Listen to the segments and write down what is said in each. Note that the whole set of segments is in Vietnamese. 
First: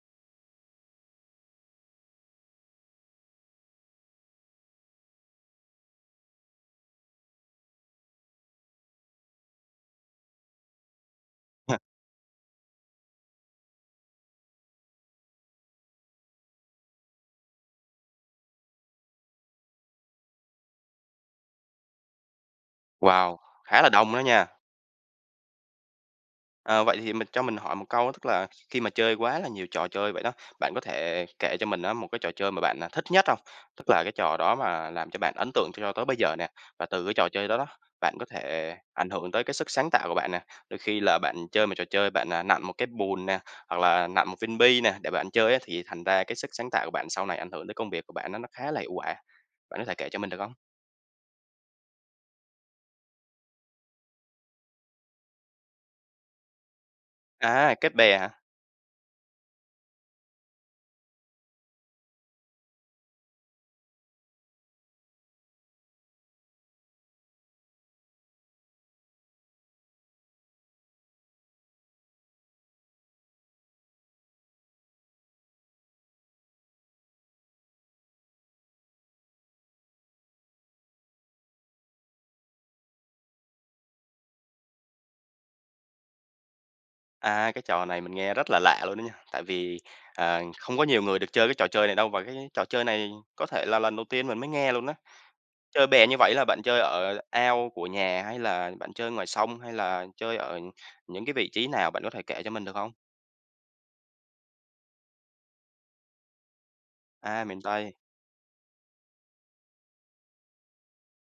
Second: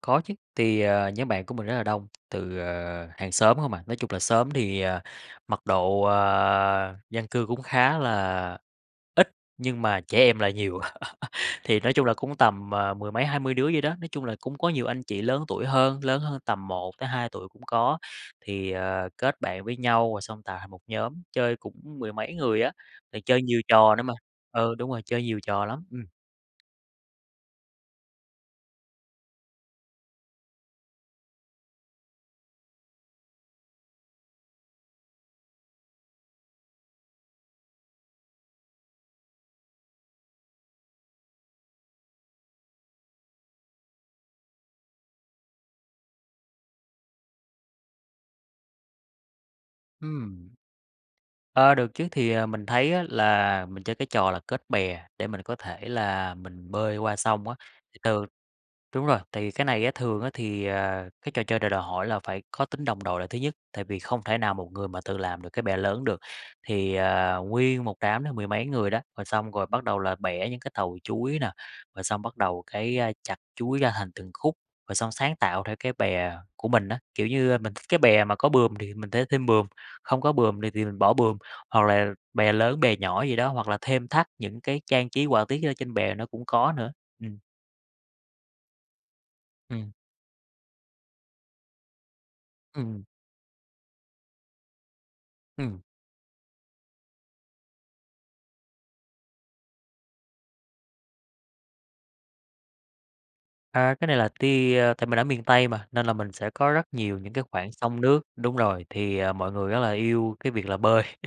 Có chứ, thì, ờ, nhóm bạn của mình rất là đông, từ, ờ, hàng xóm hông à, nói chung là xóm thì, ờ, mật độ, à, dân cư cũng khá là ít, nhưng mà trẻ em là nhiều, thì nói chung là cũng tầm, ờ, mười mấy hai mươi đứa vậy đó. Nói chung là cũng có nhiều anh chị lớn tuổi hơn lớn hơn tầm 1 tới 2 tuổi cũng có, thì, ờ, kết bạn với nhau rồi xong tạo thành một nhóm, chơi cũng mười mấy người á, rồi Wow! chơi nhiều Khá là trò nữa đông mà đó nha. ừ, đúng rồi, chơi nhiều trò lắm, ừm. Ờ, vậy thì mình cho mình hỏi một câu á, tức là khi mà chơi quá là nhiều trò chơi vậy đó, bạn có thể kể cho mình á một cái trò chơi mà bạn, à, thích nhất hông? Tức là cái trò đó mà làm cho bạn ấn tượng cho tới bây giờ nè, và từ cái trò chơi đó đó, bạn có thể ảnh hưởng tới cái sức sáng tạo của bạn nè. Đôi khi là bạn chơi một trò chơi bạn, à, nặn một cái bùn nè, hoặc là nặn một viên bi nè để bạn chơi á, thì thành ra cái sức sáng tạo của bạn sau này ảnh hưởng tới công việc của bạn nó nó khá là hiệu quả, bạn có thể kể cho mình được Ừm. hông? Ơ, được chứ thì, ờ, mình thấy á là mình chơi cái trò là kết bè để mình có thể là mình bơi qua sông á, À, kết thì bè từ hả? đúng rồi, thì cái này á thường á thì, ờ, cái trò chơi này đòi hỏi là phải có tính đồng đội là thứ nhất, tại vì không thể nào một người mà tự làm được cái bè lớn được. Thì, ờ, nguyên một đám đó mười mấy người đó, rồi xong rồi bắt đầu là bẻ những cái tàu chuối nà, rồi xong bắt đầu cái, ơ, chặt chuối ra thành từng khúc, rồi xong sáng tạo theo cái bè của mình á. Kiểu như, ơ, mình thích cái bè mà có buồm thì mình sẽ thêm buồm, không có buồm này thì mình bỏ buồm, hoặc là bè lớn bè nhỏ gì đó, hoặc là thêm thắt những cái trang trí họa tiết gì đó trên bè nó cũng có nữa, ừm. À, cái trò này mình nghe rất là lạ luôn á nha, tại vì, Ừm. ờ không có nhiều người được chơi cái trò chơi này đâu, và cái trò chơi Ừm. này có thể là lần đầu tiên mình mới nghe luôn á. Ừm. Chơi bè như vẩy là bạn chơi ở ao của nhà? Hay là bạn chơi ngoài sông? Hay là chơi ở những cái vị trí nào? Bạn có thể kể cho mình được hông? À, cái này là tia ơ, tại mình ở miền Tây mà, nên là mình sẽ có rất nhiều những A, cái miền khoảng Tây. sông nước đúng rồi, thì, ờ, mọi người rất là yêu cái việc là bơi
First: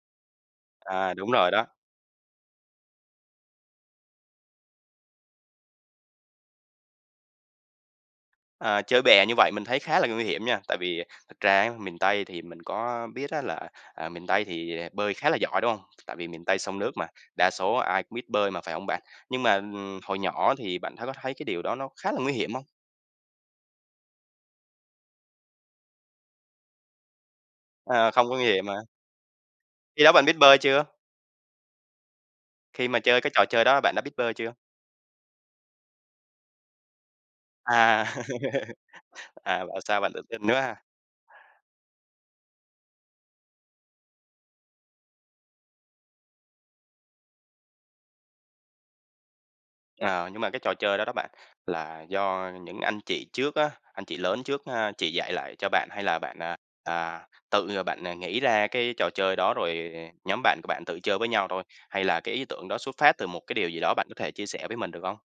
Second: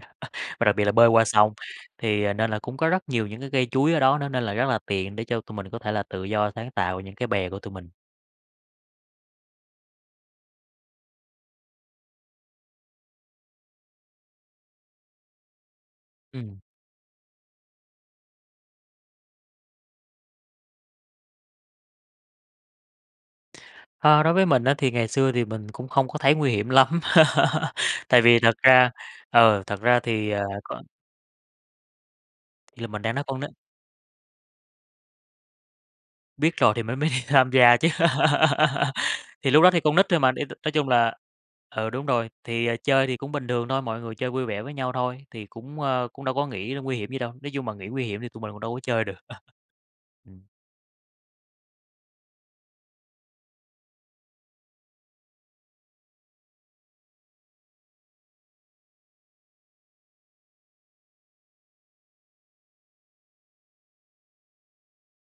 và đặc biệt là bơi À, qua đúng rồi sông. đó. Thì, ờ nên là cũng có rất nhiều những cái cây chuối ở đó nữa, nên là rất là tiện để cho tụi mình có thể là tự do sáng tạo những cái bè của tụi mình. Ờ, chơi bè như vậy mình thấy khá là nguy hiểm nha, tại vì, ờ, thật ra á miền Tây thì mình có biết á là, à, miền Tây thì, ờ, bơi khá là giỏi, đúng hông? Tại vì miền Tây Ừm. sông nước mà, đa số ai cũng biết bơi mà phải hông bạn? Nhưng mà, ừm, hồi nhỏ thì bạn thái có thấy cái điều đó nó khá là nguy hiểm hông? Ơ, đối với mình á, thì ngày xưa thì mình cũng không có thấy nguy hiểm lắm. À, Tại không có vì nguy thật hiểm hả? ra ừ, thật ra Khi đó bạn thì, biết ờ, bơi có chưa? Thì Khi là mà mình đang chơi nói cái con n trò chơi đó, bạn đã biết bơi chưa? Biết rồi thì mới mới đi tham gia chứ. À. Thì lúc À, đó thì bảo con sao nít bạn thôi tự mà, tin để t quá nói ha. chung là ừ, đúng rồi, thì, ờ, chơi thì cũng bình thường thôi, mọi người chơi vui vẻ với nhau thôi. Thì cũng, ơ, cũng đâu có nghĩ ra nguy hiểm gì đâu, nói chung mà nghĩ nguy hiểm thì tụi mình cũng đâu có chơi được. Ờ, nhưng Ừm. mà cái trò chơi đó đó bạn, là do những anh chị trước á anh chị lớn trước ha chỉ dạy lại cho bạn? Hay là bạn, à, à, tự, à, bạn, à, nghĩ ra cái trò chơi đó rồi nhóm bạn của bạn tự chơi với nhau thôi? Hay là cái ý tưởng đó xuất phát từ một cái điều gì đó, bạn có thể chia sẻ với mình được hông?